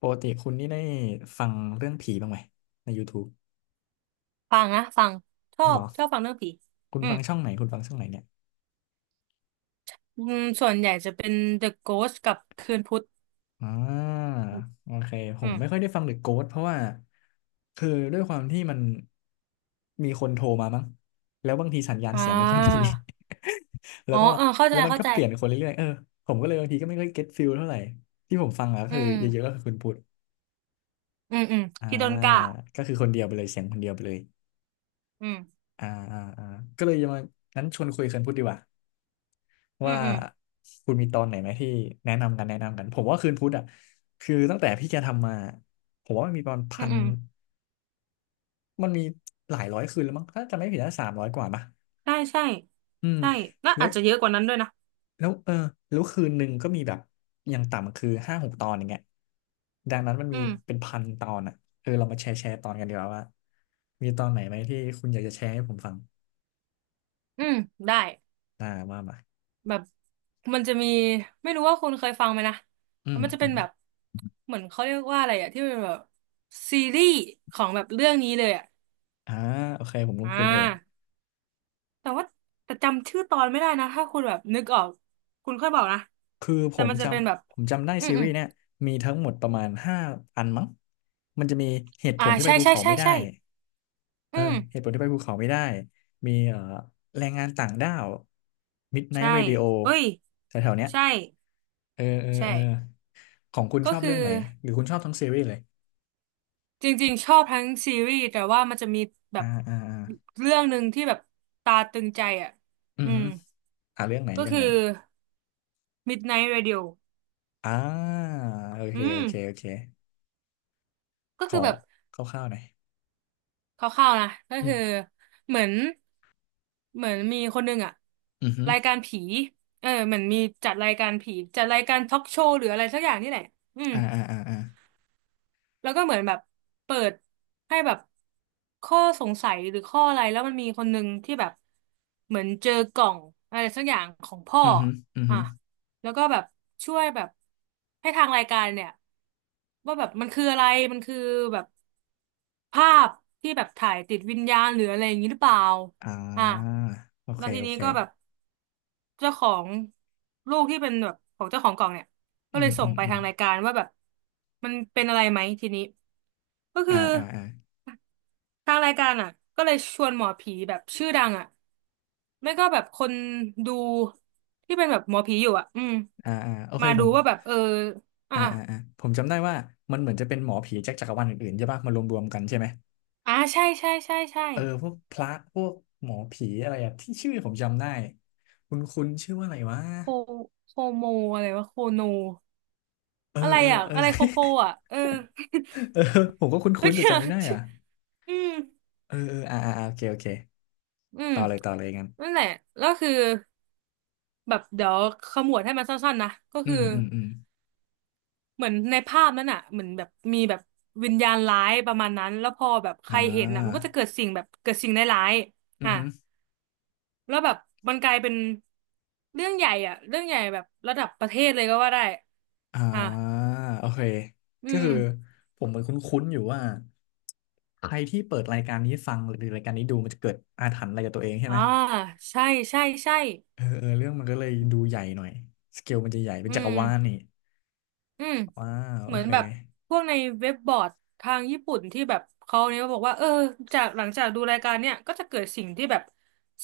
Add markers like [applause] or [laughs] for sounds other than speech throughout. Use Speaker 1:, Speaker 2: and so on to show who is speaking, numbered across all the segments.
Speaker 1: ปกติคุณนี่ได้ฟังเรื่องผีบ้างไหมใน YouTube
Speaker 2: ฟังนะฟังชอ
Speaker 1: เหร
Speaker 2: บ
Speaker 1: อ
Speaker 2: ชอบฟังเรื่องผี
Speaker 1: คุณ
Speaker 2: อื
Speaker 1: ฟั
Speaker 2: ม
Speaker 1: งช่องไหนคุณฟังช่องไหนเนี่ย
Speaker 2: อืมส่วนใหญ่จะเป็น The Ghost กับคืนพุธ
Speaker 1: อ่าโอเคผ
Speaker 2: อื
Speaker 1: มไม่ค่อ
Speaker 2: ม
Speaker 1: ยได้ฟังหรือะโก s t เพราะว่าคือด้วยความที่มันมีคนโทรมามั้งแล้วบางทีสัญญาณ
Speaker 2: อ่
Speaker 1: เสียงไม่ค่อยดี
Speaker 2: า
Speaker 1: [laughs] แล้
Speaker 2: อ๋
Speaker 1: ว
Speaker 2: อ
Speaker 1: ก็
Speaker 2: เออเข้า
Speaker 1: แล้
Speaker 2: ใจ
Speaker 1: วมัน
Speaker 2: เข้า
Speaker 1: ก็
Speaker 2: ใจ
Speaker 1: เปลี่ยนคนเรื่อยๆเออผมก็เลยบางทีก็ไม่ค่อยเก็ตฟิลเท่าไหร่ที่ผมฟังอะก็
Speaker 2: อื
Speaker 1: คือ
Speaker 2: ม
Speaker 1: เยอะๆก็คือคุณพุทธ
Speaker 2: อืมอืม
Speaker 1: อ่า
Speaker 2: พี่โดนกะ
Speaker 1: ก็คือคนเดียวไปเลยเสียงคนเดียวไปเลย
Speaker 2: อืม
Speaker 1: อ่าอ่าอ่าก็เลยจะมางั้นชวนคุยกันพูดดีกว่า
Speaker 2: อื
Speaker 1: ว่า
Speaker 2: มอืม
Speaker 1: คุณมีตอนไหนไหมที่แนะนำกันแนะนำกันผมว่าคืนพุธอ่ะคือตั้งแต่พี่แกทำมาผมว่ามันมีประมาณ
Speaker 2: อื
Speaker 1: พั
Speaker 2: ม
Speaker 1: น
Speaker 2: อืม
Speaker 1: มันมีหลายร้อยคืนแล้วมั้งถ้าจะไม่ผิดน่า300 กว่าป่ะ
Speaker 2: ใช่ใช่
Speaker 1: อืม
Speaker 2: ใช่น่า
Speaker 1: แล้
Speaker 2: อา
Speaker 1: ว
Speaker 2: จจะเยอะกว่านั้นด้วยนะ
Speaker 1: แล้วเออแล้วคืนหนึ่งก็มีแบบอย่างต่ำคือห้าหกตอนอย่างเงี้ยดังนั้นมัน
Speaker 2: อื
Speaker 1: มี
Speaker 2: ม
Speaker 1: เป็นพันตอนอ่ะเออเรามาแชร์แชร์ตอนกันดีกว่าว่ามีตอนไหนไหมที่คุณอยากจะแชร์ให้ผมฟัง
Speaker 2: อืมได้
Speaker 1: ว่ามา
Speaker 2: แบบมันจะมีไม่รู้ว่าคุณเคยฟังไหมนะ
Speaker 1: อื
Speaker 2: แล้วมันจะเป็นแบบ
Speaker 1: ม
Speaker 2: เหมือนเขาเรียกว่าอะไรอะที่เป็นแบบซีรีส์ของแบบเรื่องนี้เลยอะ
Speaker 1: อ่าโอเคผมคุ้
Speaker 2: อ่
Speaker 1: นคุณอยู่
Speaker 2: า แต่ว่าแต่จำชื่อตอนไม่ได้นะถ้าคุณแบบนึกออกคุณค่อยบอกนะ
Speaker 1: คือผ
Speaker 2: แต่
Speaker 1: ม
Speaker 2: มัน
Speaker 1: จ
Speaker 2: จะเป็นแบบ
Speaker 1: ำ ผมจำได้
Speaker 2: อืม
Speaker 1: ซี
Speaker 2: อื
Speaker 1: รี
Speaker 2: ม
Speaker 1: ส์เนี่ยมีทั้งหมดประมาณห้าอันมั้งมันจะมีเหตุผ
Speaker 2: อ่า
Speaker 1: ลที่ไป
Speaker 2: ใช่
Speaker 1: ภู
Speaker 2: ใช่
Speaker 1: เขา
Speaker 2: ใช่
Speaker 1: ไม่ได้
Speaker 2: ใช่
Speaker 1: เอ
Speaker 2: อื
Speaker 1: อ
Speaker 2: ม
Speaker 1: เหตุผลที่ไปภูเขาไม่ได้ มีแรงงานต่างด้าว
Speaker 2: ใช่
Speaker 1: Midnight Radio
Speaker 2: เอ้ย
Speaker 1: แถวๆเนี้ย
Speaker 2: ใช่
Speaker 1: เออเออ
Speaker 2: ใช่
Speaker 1: เออของคุณ
Speaker 2: ก็
Speaker 1: ชอบ
Speaker 2: คือ
Speaker 1: เรื่องไหน หรือคุณชอบทั้งซีรีส์เลย
Speaker 2: จริงๆชอบทั้งซีรีส์แต่ว่ามันจะมีแบ
Speaker 1: อ่า
Speaker 2: บ
Speaker 1: อ่าอ่า
Speaker 2: เรื่องหนึ่งที่แบบตาตึงใจอ่ะ
Speaker 1: อื
Speaker 2: อื
Speaker 1: อฮึ
Speaker 2: ม
Speaker 1: อ่าเรื่องไหน
Speaker 2: ก็
Speaker 1: เรื่อง
Speaker 2: คือ
Speaker 1: ไหน
Speaker 2: Midnight Radio
Speaker 1: อ่าโอเค
Speaker 2: อื
Speaker 1: โอ
Speaker 2: ม
Speaker 1: เคโอเค
Speaker 2: ก็
Speaker 1: ข
Speaker 2: คื
Speaker 1: อ
Speaker 2: อแบบ
Speaker 1: คร่าวๆหน่อย
Speaker 2: คร่าวๆนะก็
Speaker 1: อื
Speaker 2: คือ
Speaker 1: ม
Speaker 2: เหมือนเหมือนมีคนหนึ่งอะ
Speaker 1: อือฮึ
Speaker 2: รายการผีเออเหมือนมีจัดรายการผีจัดรายการทอล์กโชว์หรืออะไรสักอย่างนี่แหละอืม
Speaker 1: อ่าอ่าอ่าอ่า
Speaker 2: แล้วก็เหมือนแบบเปิดให้แบบข้อสงสัยหรือข้ออะไรแล้วมันมีคนหนึ่งที่แบบเหมือนเจอกล่องอะไรสักอย่างของพ่อ
Speaker 1: อือฮึอือฮึ
Speaker 2: อ่ะแล้วก็แบบช่วยแบบให้ทางรายการเนี่ยว่าแบบมันคืออะไรมันคือแบบ ภาพที่แบบถ่ายติดวิญญาณหรืออะไรอย่างนี้หรือเปล่า
Speaker 1: อ่
Speaker 2: อ่า
Speaker 1: าโอเค
Speaker 2: แล้วที
Speaker 1: โอ
Speaker 2: นี้
Speaker 1: เค
Speaker 2: ก็แบบเจ้าของลูกที่เป็นแบบของเจ้าของกล่องเนี่ยก็
Speaker 1: อื
Speaker 2: เล
Speaker 1: ม
Speaker 2: ยส่
Speaker 1: อื
Speaker 2: ง
Speaker 1: ม
Speaker 2: ไป
Speaker 1: อืม
Speaker 2: ทางรายการว่าแบบมันเป็นอะไรไหมทีนี้ ก็
Speaker 1: อ่า
Speaker 2: คือ
Speaker 1: อ่าอ่า
Speaker 2: ทางรายการอ่ะก็เลยชวนหมอผีแบบชื่อดังอ่ะไม่ก็แบบคนดูที่เป็นแบบหมอผีอยู่อ่ะอืม
Speaker 1: อ่าอ่าโอเค
Speaker 2: มา
Speaker 1: ผ
Speaker 2: ดู
Speaker 1: ม
Speaker 2: ว่าแบบเอออ่ะอ่ะ
Speaker 1: ผมจำได้ว่ามันเหมือนจะเป็นหมอผีจากจักรวาลอื่นๆใช่ปะมารวมๆกันใช่ไหม
Speaker 2: อ่าใช่ใช่ใช่ใช่
Speaker 1: เออพวกพระพวกหมอผีอะไรอะที่ชื่อผมจำได้คุณชื่อว่าอะไรวะ
Speaker 2: โคโคโมอะไรวะโคโน
Speaker 1: เออ
Speaker 2: อะไร
Speaker 1: เออ
Speaker 2: อ่ะ
Speaker 1: เออ
Speaker 2: อะไรโคโค่
Speaker 1: [laughs]
Speaker 2: อ่ะเออ [laughs]
Speaker 1: เออผมก็
Speaker 2: โอ
Speaker 1: คุ้นๆ
Speaker 2: เค
Speaker 1: แต่จำ
Speaker 2: อ่ะ
Speaker 1: ไม่ได้
Speaker 2: ชื่
Speaker 1: อ่ะ
Speaker 2: ออืม [laughs]
Speaker 1: เออเอออ่าอ่าอ่าโอเคโอเค
Speaker 2: อืม
Speaker 1: ต่อเลยต่อเลยงั้น
Speaker 2: นั่นแหละแล้วคือแบบเดี๋ยวขมวดให้มันสั้นๆนะก็
Speaker 1: อื
Speaker 2: คือ
Speaker 1: มอืมอืม
Speaker 2: เหมือนในภาพนั้นอ่ะเหมือนแบบมีแบบวิญญาณร้ายประมาณนั้นแล้วพอแบบใค
Speaker 1: อ่
Speaker 2: รเห็นอ่ะมัน
Speaker 1: า
Speaker 2: ก็จะเกิดสิ่งแบบเกิดสิ่งร้าย
Speaker 1: อื
Speaker 2: ๆอ่ะ
Speaker 1: ม
Speaker 2: แล้วแบบมันกลายเป็นเรื่องใหญ่อ่ะเรื่องใหญ่แบบระดับประเทศเลยก็ว่าได้
Speaker 1: อ่า
Speaker 2: อ่ะ
Speaker 1: โอเค
Speaker 2: อื
Speaker 1: ก็
Speaker 2: ม
Speaker 1: คือผมเหมือนคุ้นๆอยู่ว่าใครที่เปิดรายการนี้ฟังหรือรายการนี้ดูมันจะเกิดอาถรรพ์อะไรกับตัวเองใช่
Speaker 2: อ่า
Speaker 1: ไหม
Speaker 2: ใช่ใช่ใช่
Speaker 1: เออเออเรื่องมันก็เลยดูใหญ่หน่อยสเกลมันจะใหญ่เป็น
Speaker 2: อื
Speaker 1: จักรวาล
Speaker 2: ม
Speaker 1: นี่
Speaker 2: อืม
Speaker 1: ว้าวโอ
Speaker 2: เหมือน
Speaker 1: เค
Speaker 2: แบบพวกในเว็บบอร์ดทางญี่ปุ่นที่แบบเขาเนี่ยบอกว่าเออจากหลังจากดูรายการเนี่ยก็จะเกิดสิ่งที่แบบ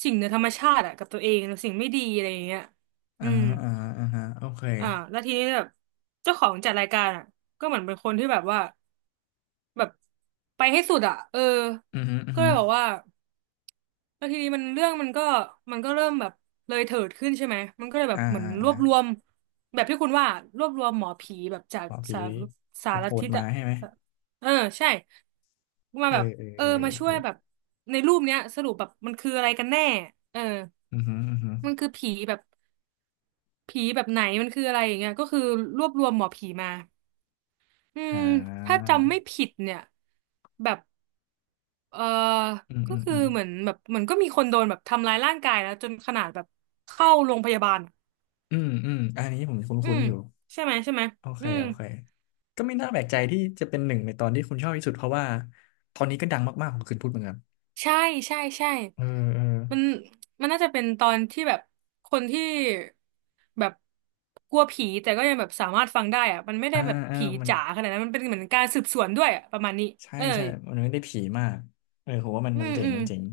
Speaker 2: สิ่งเหนือธรรมชาติอะกับตัวเองสิ่งไม่ดีอะไรอย่างเงี้ย
Speaker 1: อ่า
Speaker 2: อืม
Speaker 1: อ่าอ่าฮะโอเค
Speaker 2: อ่าแล้วทีนี้แบบเจ้าของจัดรายการอ่ะก็เหมือนเป็นคนที่แบบว่าแบบไปให้สุดอ่ะเออ
Speaker 1: อือฮึอือ
Speaker 2: ก็
Speaker 1: ฮึ
Speaker 2: เลยบอกว่า แล้วทีนี้มันเรื่องมันก็มันก็เริ่มแบบเลยเถิดขึ้นใช่ไหม มันก็เลยแบ
Speaker 1: อ่า
Speaker 2: บเหมือน
Speaker 1: อ่า
Speaker 2: ร
Speaker 1: อ่า
Speaker 2: วบรวมแบบที่คุณว่ารวบรวมหมอผีแบบจาก
Speaker 1: หมอผี
Speaker 2: สารสาร
Speaker 1: โหด
Speaker 2: ทิศ
Speaker 1: ๆมา
Speaker 2: อะ
Speaker 1: ใช่ไหม
Speaker 2: เออใช่มา
Speaker 1: เออ
Speaker 2: แบบ
Speaker 1: เออ
Speaker 2: เออ
Speaker 1: เออ
Speaker 2: มาช่
Speaker 1: เอ
Speaker 2: ว
Speaker 1: อ
Speaker 2: ยแบบในรูปเนี้ยสรุปแบบมันคืออะไรกันแน่เออ
Speaker 1: อือฮึอือฮึ
Speaker 2: มันคือผีแบบผีแบบไหนมันคืออะไรอย่างเงี้ยก็คือรวบรวมหมอผีมาอื
Speaker 1: อ่
Speaker 2: มถ้า
Speaker 1: า
Speaker 2: จำไม่ผิดเนี่ยแบบ เออ
Speaker 1: อืม
Speaker 2: ก็
Speaker 1: อืม
Speaker 2: คือ
Speaker 1: อืม
Speaker 2: เหมือนแบบเหมือนก็มีคนโดนแบบทำร้ายร่างกายแล้วจนขนาดแบบเข้าโรงพยาบาลอะ
Speaker 1: อืมอืมอันนี้ผมค
Speaker 2: อื
Speaker 1: ุ้น
Speaker 2: ม
Speaker 1: ๆอยู่
Speaker 2: ใช่ไหมใช่ไหม
Speaker 1: โอเค
Speaker 2: อืม
Speaker 1: โอเค ก็ไม่น่าแปลกใจที่จะเป็นหนึ่งในตอนที่คุณชอบที่สุดเพราะว่าตอนนี้ก็ดังมากๆของคืนพูดเหมือนกัน
Speaker 2: ใช่ใช่ใช่
Speaker 1: เออเออ
Speaker 2: มันมันน่าจะเป็นตอนที่แบบคนที่แบบกลัวผีแต่ก็ยังแบบสามารถฟังได้อะมันไม่ได้
Speaker 1: อ่า
Speaker 2: แบบ
Speaker 1: เออ
Speaker 2: ผี
Speaker 1: มัน
Speaker 2: จ๋าขนาดนั้นมันเป็นเหมือนการสืบสวนด้วยอะประมาณนี้
Speaker 1: ใช่
Speaker 2: เออ
Speaker 1: ใช่มันไม่ได้ผีมากเออผมว่ามัน
Speaker 2: อื
Speaker 1: มัน
Speaker 2: ม
Speaker 1: เจ๋
Speaker 2: อื
Speaker 1: ง
Speaker 2: ม
Speaker 1: มันเจ๋ง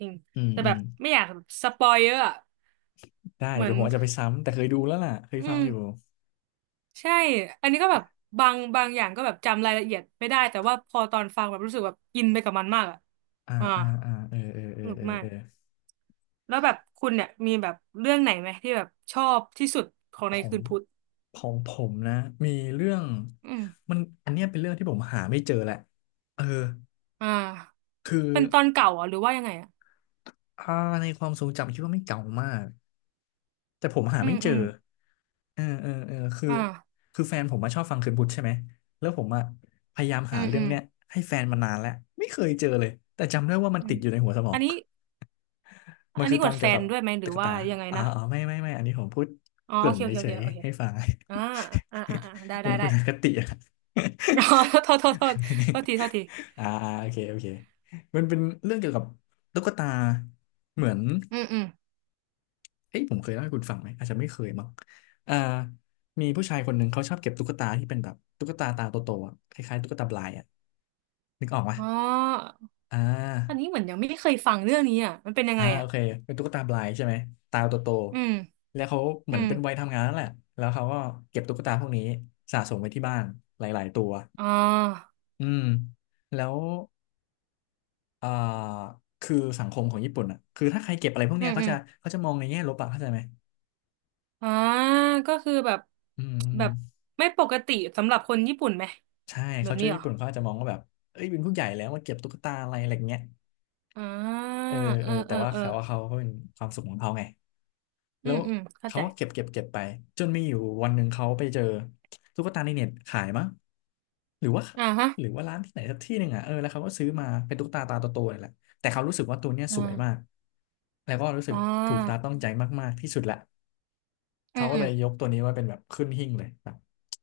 Speaker 2: จริง
Speaker 1: อืม
Speaker 2: แต่
Speaker 1: อื
Speaker 2: แบ
Speaker 1: ม
Speaker 2: บไม่อยากแบบสปอยเยอะอะ
Speaker 1: ได้
Speaker 2: เห
Speaker 1: ห
Speaker 2: มื
Speaker 1: รื
Speaker 2: อ
Speaker 1: อ
Speaker 2: น
Speaker 1: ผมอาจจะไปซ้ำ แต่เคยดูแล้วล่ะ เคย
Speaker 2: อื
Speaker 1: ฟัง
Speaker 2: ม
Speaker 1: อยู่
Speaker 2: ใช่อันนี้ก็แบบบางอย่างก็แบบจำรายละเอียดไม่ได้แต่ว่าพอตอนฟังแบบรู้สึกแบบอินไปกับมันมากอ่ะ
Speaker 1: อ่า
Speaker 2: อ่า
Speaker 1: อ่าอ่าเออเออเอ
Speaker 2: ส
Speaker 1: อ
Speaker 2: นุก
Speaker 1: เออ
Speaker 2: มา
Speaker 1: เอ
Speaker 2: ก
Speaker 1: อ
Speaker 2: แล้วแบบคุณเนี่ยมีแบบเรื่องไหนไหมที่แบบชอบที่สุดของ
Speaker 1: ข
Speaker 2: ใน
Speaker 1: อง
Speaker 2: คืนพุธ
Speaker 1: ของผมนะ มีเรื่อง
Speaker 2: อืม
Speaker 1: มันอันเนี้ยเป็นเรื่องที่ผมหาไม่เจอแหละเออ
Speaker 2: อ่า
Speaker 1: คือ
Speaker 2: เป็นตอนเก่าเหรอหรือว่ายังไงอ่ะ
Speaker 1: อ่าในความทรงจำคิดว่าไม่เก่ามาก แต่ผมหา
Speaker 2: อื
Speaker 1: ไม่
Speaker 2: ม
Speaker 1: เจ
Speaker 2: อื
Speaker 1: อ
Speaker 2: ม
Speaker 1: เออเออเออคือ
Speaker 2: อ่า
Speaker 1: คือแฟนผมมาชอบฟังคืนพุธใช่ไหมแล้วผมอะพยายาม
Speaker 2: อื
Speaker 1: หา
Speaker 2: ม
Speaker 1: เรื่
Speaker 2: อื
Speaker 1: อง
Speaker 2: ม
Speaker 1: เนี้ยให้แฟนมานานแล้วไม่เคยเจอเลยแต่จำได้ว่ามัน
Speaker 2: อื
Speaker 1: ติด
Speaker 2: ม
Speaker 1: อยู่ในหัวสมอ
Speaker 2: อั
Speaker 1: ง
Speaker 2: นนี้
Speaker 1: [laughs] มั
Speaker 2: อั
Speaker 1: น
Speaker 2: น
Speaker 1: คือ
Speaker 2: นี้อ
Speaker 1: ตอ
Speaker 2: ว
Speaker 1: น
Speaker 2: ดแฟ
Speaker 1: เกี่ยว
Speaker 2: น
Speaker 1: กับ
Speaker 2: ด้วยไหมหรื
Speaker 1: ตุ๊
Speaker 2: อ
Speaker 1: ก
Speaker 2: ว่า
Speaker 1: ตา
Speaker 2: ยังไง
Speaker 1: อ๋อ
Speaker 2: นะ
Speaker 1: อ๋อไม่ไม่ไม่อันนี้ผมพูด
Speaker 2: อ๋อ
Speaker 1: เก
Speaker 2: โอ
Speaker 1: ริ่น
Speaker 2: เคโอเคโอ
Speaker 1: เฉ
Speaker 2: เค
Speaker 1: ย
Speaker 2: โอเค
Speaker 1: ๆให้ฟัง
Speaker 2: อ่าอ่าอ่าอ่าได้
Speaker 1: [laughs] เหมื
Speaker 2: ได้
Speaker 1: อนคุ
Speaker 2: ได้
Speaker 1: ณอคติอะ
Speaker 2: [laughs] อ๋อโทษโทษโทษโทษทีโทษที
Speaker 1: [laughs] อ่าอ่าโอเคโอเคมันเป็นเรื่องเกี่ยวกับตุ๊กตาเหมือน
Speaker 2: อืมอืม
Speaker 1: เอ้ยผมเคยเล่าให้คุณฟังไหมอาจจะไม่เคยมั้งอ่ามีผู้ชายคนหนึ่งเขาชอบเก็บตุ๊กตาที่เป็นแบบตุ๊กตาตาโตๆอะคล้ายๆตุ๊กตาบลายอ่ะนึกออกปะ
Speaker 2: อ๋อ
Speaker 1: อ่
Speaker 2: อันนี้
Speaker 1: า
Speaker 2: เหมือนยังไม่เคยฟังเรื่องนี้อ่ะมันเป็นยัง
Speaker 1: อ่า
Speaker 2: ไง
Speaker 1: โอ
Speaker 2: อ่ะ
Speaker 1: เคเป็นตุ๊กตาบลายใช่ไหมตาโต
Speaker 2: อืม
Speaker 1: ๆแล้วเขาเห
Speaker 2: อื
Speaker 1: มือนเป็นวัย
Speaker 2: ม
Speaker 1: ทำงานนั่นแหละแล้วเขาก็เก็บตุ๊กตาพวกนี้สะสมไว้ที่บ้านหลายๆตัว
Speaker 2: อ๋อ
Speaker 1: อืมแล้วเอ่อคือสังคมของญี่ปุ่นอ่ะคือถ้าใครเก็บอะไรพวก
Speaker 2: อื
Speaker 1: เนี้ย
Speaker 2: ม
Speaker 1: เขา
Speaker 2: อื
Speaker 1: จะ
Speaker 2: ม
Speaker 1: เขาจะมองในแง่ลบอ่ะเข้าใจไหม
Speaker 2: อ่าก็คือแบบ
Speaker 1: อืมอืม
Speaker 2: แบบไม่ปกติสำหรับคนญี่ปุ่นไหม
Speaker 1: ใช่
Speaker 2: แบ
Speaker 1: เขา
Speaker 2: บนี้
Speaker 1: เจ้า
Speaker 2: เหร
Speaker 1: ญี่
Speaker 2: อ
Speaker 1: ปุ่นเขาอาจจะมองว่าแบบเอ้ยเป็นผู้ใหญ่แล้วมาเก็บตุ๊กตาอะไรอะไรเงี้ย
Speaker 2: อ่า
Speaker 1: เออ
Speaker 2: เอ
Speaker 1: เอ
Speaker 2: อ
Speaker 1: อ
Speaker 2: เอ
Speaker 1: แต่
Speaker 2: อ
Speaker 1: ว่า
Speaker 2: เออ
Speaker 1: เขาว่าเขาก็เป็นความสุขของเขาไง
Speaker 2: อื
Speaker 1: แล้ว
Speaker 2: มอืมเข้า
Speaker 1: เขา
Speaker 2: ใจ
Speaker 1: ก็เก็บเก็บเก็บไปจนมีอยู่วันหนึ่งเขาไปเจอตุ๊กตาในเน็ตขายมั้งหรือว่า
Speaker 2: อ่าฮะ
Speaker 1: หรือว่าร้านที่ไหนสักที่หนึ่งอ่ะเออแล้วเขาก็ซื้อมาเป็นตุ๊กตาตาโตๆนี่แหละแต่เขารู้สึกว่าตัวเนี้ย
Speaker 2: อ่
Speaker 1: สวยมาก
Speaker 2: า
Speaker 1: แล้วก็รู้สึ
Speaker 2: อ่
Speaker 1: กถูกตา
Speaker 2: า
Speaker 1: ต้องใจมากๆที่สุดละ
Speaker 2: อื
Speaker 1: เขา
Speaker 2: ม
Speaker 1: ก็
Speaker 2: อื
Speaker 1: เล
Speaker 2: ม
Speaker 1: ยยกตัวนี้ไว่าเป็นแบบขึ้นหิ้งเลยแบบ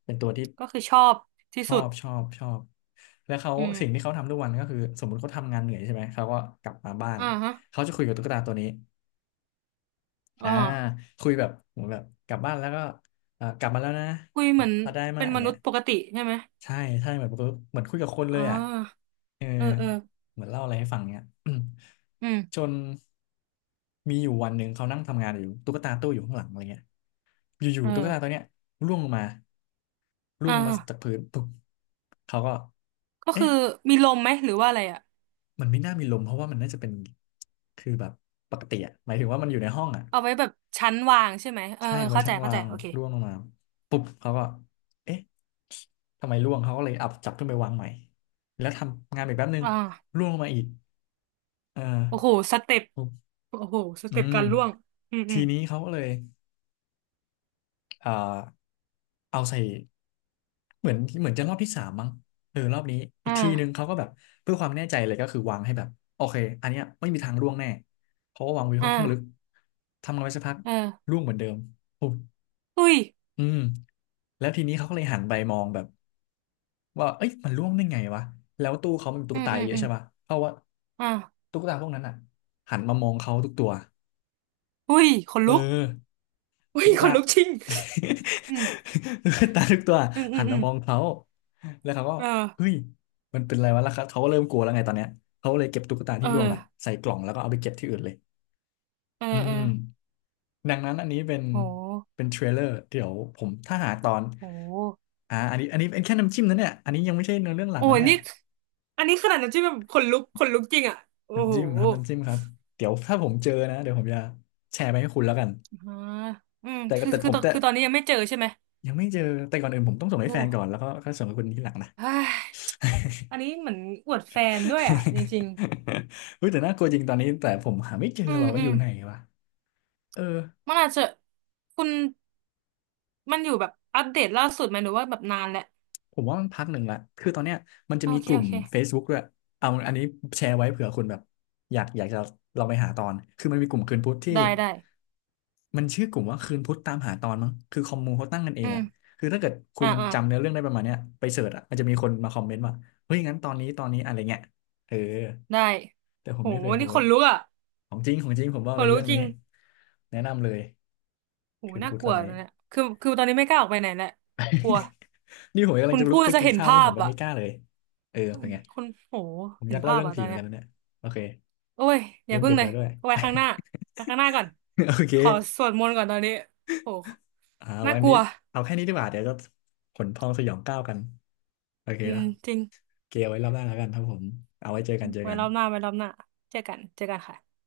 Speaker 1: เป็นตัวที่
Speaker 2: ก็คือชอบที่
Speaker 1: ชอ
Speaker 2: สุด
Speaker 1: บชอบชอบแล้วเขา
Speaker 2: อื
Speaker 1: สิ่งที่
Speaker 2: ม
Speaker 1: เขาทำทุกวันก็คือสมมติเขาทำงานเหนื่อยใช่ไหมเขาก็กลับมาบ้าน
Speaker 2: อ่าฮะ
Speaker 1: เขาจะคุยกับตุ๊กตาตัวนี้
Speaker 2: อ๋
Speaker 1: อ่า
Speaker 2: อ
Speaker 1: คุยแบบเหมือนแบบกลับบ้านแล้วก็กลับมาแล้วนะ
Speaker 2: คุยเหมื
Speaker 1: เนี่
Speaker 2: อ
Speaker 1: ย
Speaker 2: น
Speaker 1: มาได้มา
Speaker 2: เป็
Speaker 1: ก
Speaker 2: น
Speaker 1: อย่า
Speaker 2: ม
Speaker 1: ง
Speaker 2: นุ
Speaker 1: เงี้ย
Speaker 2: ษย์ปกติใช่ไหม
Speaker 1: ใช่ใช่เหมือนเหมือนคุยกับคนเล
Speaker 2: อ่
Speaker 1: ยอ่ะ
Speaker 2: า
Speaker 1: เออ
Speaker 2: เออเออ
Speaker 1: เหมือนเล่าอะไรให้ฟังเนี้ย [clears throat] อืม
Speaker 2: อืม
Speaker 1: จนมีอยู่วันหนึ่งเขานั่งทำงานอยู่ตุ๊กตาตู้อยู่ข้างหลังอะไรเงี้ยอยู่
Speaker 2: เอ
Speaker 1: ๆตุ๊ก
Speaker 2: อ
Speaker 1: ตาตัวเนี้ยร่วงลงมาร่ว
Speaker 2: อ่
Speaker 1: งลงมาจาก
Speaker 2: า
Speaker 1: พื้นปุ๊บเขาก็
Speaker 2: ก็คื
Speaker 1: เอ๊ะ
Speaker 2: อมีลมไหมหรือว่าอะไรอ่ะ
Speaker 1: มันไม่น่ามีลมเพราะว่ามันน่าจะเป็นคือแบบปกติอะหมายถึงว่ามันอยู่ในห้องอะ
Speaker 2: เอาไว้แบบชั้นวางใช่ไหมเออ
Speaker 1: ใช่
Speaker 2: เออ
Speaker 1: ไว้
Speaker 2: เข้าใจ
Speaker 1: ชั้น
Speaker 2: เข้า
Speaker 1: วา
Speaker 2: ใจ
Speaker 1: ง
Speaker 2: โอเค
Speaker 1: ร่วงลงมาปุ๊บเขาก็เอ๊ะทำไมร่วงเขาก็เลยอับจับขึ้นไปวางใหม่แล้วทำงานอีกแป๊บนึง
Speaker 2: อ่า
Speaker 1: ร่วงลงมาอีกเอ
Speaker 2: โอ้โห
Speaker 1: อ
Speaker 2: สเต็ป
Speaker 1: ปุ๊บ
Speaker 2: โอ้โหส
Speaker 1: อื
Speaker 2: เต็ป
Speaker 1: ม
Speaker 2: การล่วงอืมอื
Speaker 1: ที
Speaker 2: ม
Speaker 1: นี้เขาก็เลย เอ่อเอาใส่เหมือนเหมือนจะรอบที่สามมั้งเออรอบนี้อีกทีนึง
Speaker 2: อ่า
Speaker 1: เขาก็แบบเพื่อความแน่ใจเลยก็คือวางให้แบบโอเคอันเนี้ยไม่มีทางร่วงแน่เพราะว่าวางไว้
Speaker 2: อ
Speaker 1: ค่อนข้างลึก
Speaker 2: ่า
Speaker 1: ทำกันไปสักพัก
Speaker 2: เออ
Speaker 1: ร่วงเหมือนเดิมปุ๊บ
Speaker 2: อุ้ย
Speaker 1: อืมแล้วทีนี้เขาก็เลยหันไปมองแบบว่าเอ้ยมันร่วงได้ไงวะแล้วตู้เขามันมีตุ๊
Speaker 2: อื
Speaker 1: ก
Speaker 2: ม
Speaker 1: ตา
Speaker 2: อืม
Speaker 1: เยอะ
Speaker 2: อืม
Speaker 1: ใช่ปะเพราะว่า
Speaker 2: อ่า
Speaker 1: ตุ๊กตาพวกนั้นอ่ะหันมามองเขาทุกตัว
Speaker 2: อุ้ยขน
Speaker 1: เอ
Speaker 2: ลุก
Speaker 1: อ
Speaker 2: อุ้ย
Speaker 1: ตุ๊ก
Speaker 2: ข
Speaker 1: ตา
Speaker 2: นลุกจริงอืม
Speaker 1: [laughs] ตุ๊กตาทุกตัว
Speaker 2: อืมอื
Speaker 1: หั
Speaker 2: ม
Speaker 1: น
Speaker 2: อื
Speaker 1: มา
Speaker 2: ม
Speaker 1: มองเขาแล้วเขาก็
Speaker 2: เออ
Speaker 1: เฮ้ยมันเป็นอะไรวะแล้วเขาก็เริ่มกลัวแล้วไงตอนเนี้ยเขาเลยเก็บตุ๊กตา
Speaker 2: เอ
Speaker 1: ที่
Speaker 2: อ
Speaker 1: ร่วงอ่ะใส่กล่องแล้วก็เอาไปเก็บที่อื่นเลย
Speaker 2: เออ
Speaker 1: อื
Speaker 2: เออ
Speaker 1: มดังนั้นอันนี้เป็น
Speaker 2: โห
Speaker 1: เป็นเทรลเลอร์เดี๋ยวผมถ้าหาตอน
Speaker 2: โห
Speaker 1: อ่าอันนี้อันนี้เป็นแค่น้ำจิ้มนะเนี่ยอันนี้ยังไม่ใช่เนื้อเรื่องหลัก
Speaker 2: โอ้
Speaker 1: นะ
Speaker 2: ย
Speaker 1: เนี่ย
Speaker 2: นี่อันนี้ขนาดน้ำจิ้มแบบขนลุกขนลุกจริงอ่ะโอ้
Speaker 1: น้ำ
Speaker 2: โห
Speaker 1: จิ้มครับน้ำจิ้มครับเดี๋ยวถ้าผมเจอนะเดี๋ยวผมจะแชร์ไปให้คุณแล้วกัน
Speaker 2: อ่าอืม
Speaker 1: แต่ก็
Speaker 2: คือ
Speaker 1: แต่
Speaker 2: คื
Speaker 1: ผ
Speaker 2: อ
Speaker 1: ม
Speaker 2: ตอน
Speaker 1: จะ
Speaker 2: คือตอนนี้ยังไม่เจอใช่ไหม
Speaker 1: ยังไม่เจอแต่ก่อนอื่นผมต้องส่ง
Speaker 2: โอ
Speaker 1: ให้แฟนก่อนแล้ว
Speaker 2: ้
Speaker 1: ก็ค่อยส่งให้คุณทีหลังนะ
Speaker 2: เฮ้ย อันนี้เหมือนอวดแฟนด้วยอ่ะจริง
Speaker 1: [laughs] เฮ้ยแต่น่ากลัวจริงตอนนี้แต่ผมหาไม่เจอ
Speaker 2: ๆอืม
Speaker 1: ว่ามัน
Speaker 2: อื
Speaker 1: อ
Speaker 2: ม
Speaker 1: ยู่ไหนวะเออ
Speaker 2: มันอาจจะคุณมันอยู่แบบอัปเดตล่าสุดไหมหรือว่าแบบนานแล้ว
Speaker 1: ผมว่ามันพักหนึ่งละคือตอนเนี้ยมันจะ
Speaker 2: โอ
Speaker 1: มี
Speaker 2: เค
Speaker 1: กลุ่
Speaker 2: โอ
Speaker 1: ม
Speaker 2: เค
Speaker 1: Facebook ด้วยเอาอันนี้แชร์ไว้เผื่อคุณแบบอยากอยากจะเราไปหาตอนคือมันมีกลุ่มคืนพุธที่
Speaker 2: ได้ได้
Speaker 1: มันชื่อกลุ่มว่าคืนพุธตามหาตอนมั้งคือคอมมูเขาตั้งกันเอ
Speaker 2: อื
Speaker 1: ง
Speaker 2: ม
Speaker 1: อ่ะคือถ้าเกิดคุ
Speaker 2: อ่า
Speaker 1: ณ
Speaker 2: อ่า
Speaker 1: จำเนื้อเรื่องได้ประมาณเนี้ยไปเสิร์ชอ่ะมันจะมีคนมาคอมเมนต์ว่าเฮ้ยงั้นตอนนี้ตอนนี้อะไรเงี้ยเออ
Speaker 2: ได้
Speaker 1: แต่ผ
Speaker 2: โห
Speaker 1: มไม่เคยโพ
Speaker 2: นี่ข
Speaker 1: ส
Speaker 2: น
Speaker 1: ต์
Speaker 2: ลุกอ่ะ
Speaker 1: ของจริงของจริงผมบอ
Speaker 2: ข
Speaker 1: กเล
Speaker 2: น
Speaker 1: ย
Speaker 2: ลุก
Speaker 1: เรื่อง
Speaker 2: จริ
Speaker 1: นี้
Speaker 2: ง
Speaker 1: แนะนำเลย
Speaker 2: โห
Speaker 1: คืน
Speaker 2: น่า
Speaker 1: พุธ
Speaker 2: ก
Speaker 1: ต
Speaker 2: ลั
Speaker 1: อ
Speaker 2: ว
Speaker 1: น
Speaker 2: ต
Speaker 1: นี้
Speaker 2: อนเนี้ยคือตอนนี้ไม่กล้าออกไปไหนแหละกลัว
Speaker 1: นี่ผมกำลั
Speaker 2: คุ
Speaker 1: ง
Speaker 2: ณ
Speaker 1: จะลุ
Speaker 2: พู
Speaker 1: ก
Speaker 2: ด
Speaker 1: ไป
Speaker 2: จะ
Speaker 1: กิน
Speaker 2: เห็น
Speaker 1: ข้าว
Speaker 2: ภา
Speaker 1: นี่ผม
Speaker 2: พ
Speaker 1: ไป
Speaker 2: อ่ะ
Speaker 1: ไม่กล้าเลยเออ
Speaker 2: อื
Speaker 1: เป็น
Speaker 2: ม
Speaker 1: ไง
Speaker 2: คุณโห
Speaker 1: ผมอ
Speaker 2: เห็น
Speaker 1: ยากเล่า
Speaker 2: ภาพ
Speaker 1: เรื่อง
Speaker 2: อ่ะ
Speaker 1: ผี
Speaker 2: ตอน
Speaker 1: เหมือน
Speaker 2: เนี้
Speaker 1: กั
Speaker 2: ย
Speaker 1: นนะเนี่ยโอเค
Speaker 2: โอ้ยอย่า
Speaker 1: เริ่ม
Speaker 2: พึ่
Speaker 1: ดึ
Speaker 2: ง
Speaker 1: ก
Speaker 2: เล
Speaker 1: แล้
Speaker 2: ย
Speaker 1: วด้วย
Speaker 2: เอาไว้ข้างหน้าไว้ข้างหน้าก่อน
Speaker 1: [laughs] โอเค
Speaker 2: ขอสวดมนต์ก่อนตอนนี้โห
Speaker 1: อ่า
Speaker 2: น่า
Speaker 1: วัน
Speaker 2: กลั
Speaker 1: นี้
Speaker 2: ว
Speaker 1: เอาแค่นี้ดีกว่าเดี๋ยวจะขนพองสยองก้าวกันโอเค
Speaker 2: อืม
Speaker 1: นะ
Speaker 2: จริง
Speaker 1: เกลไว้รอบหน้าแล้วกันครับผมเอาไว้เจอกันเจอ
Speaker 2: ไว้
Speaker 1: กัน
Speaker 2: รอบหน้าไว้รอบหน้าเจอกันเจอกันค่ะ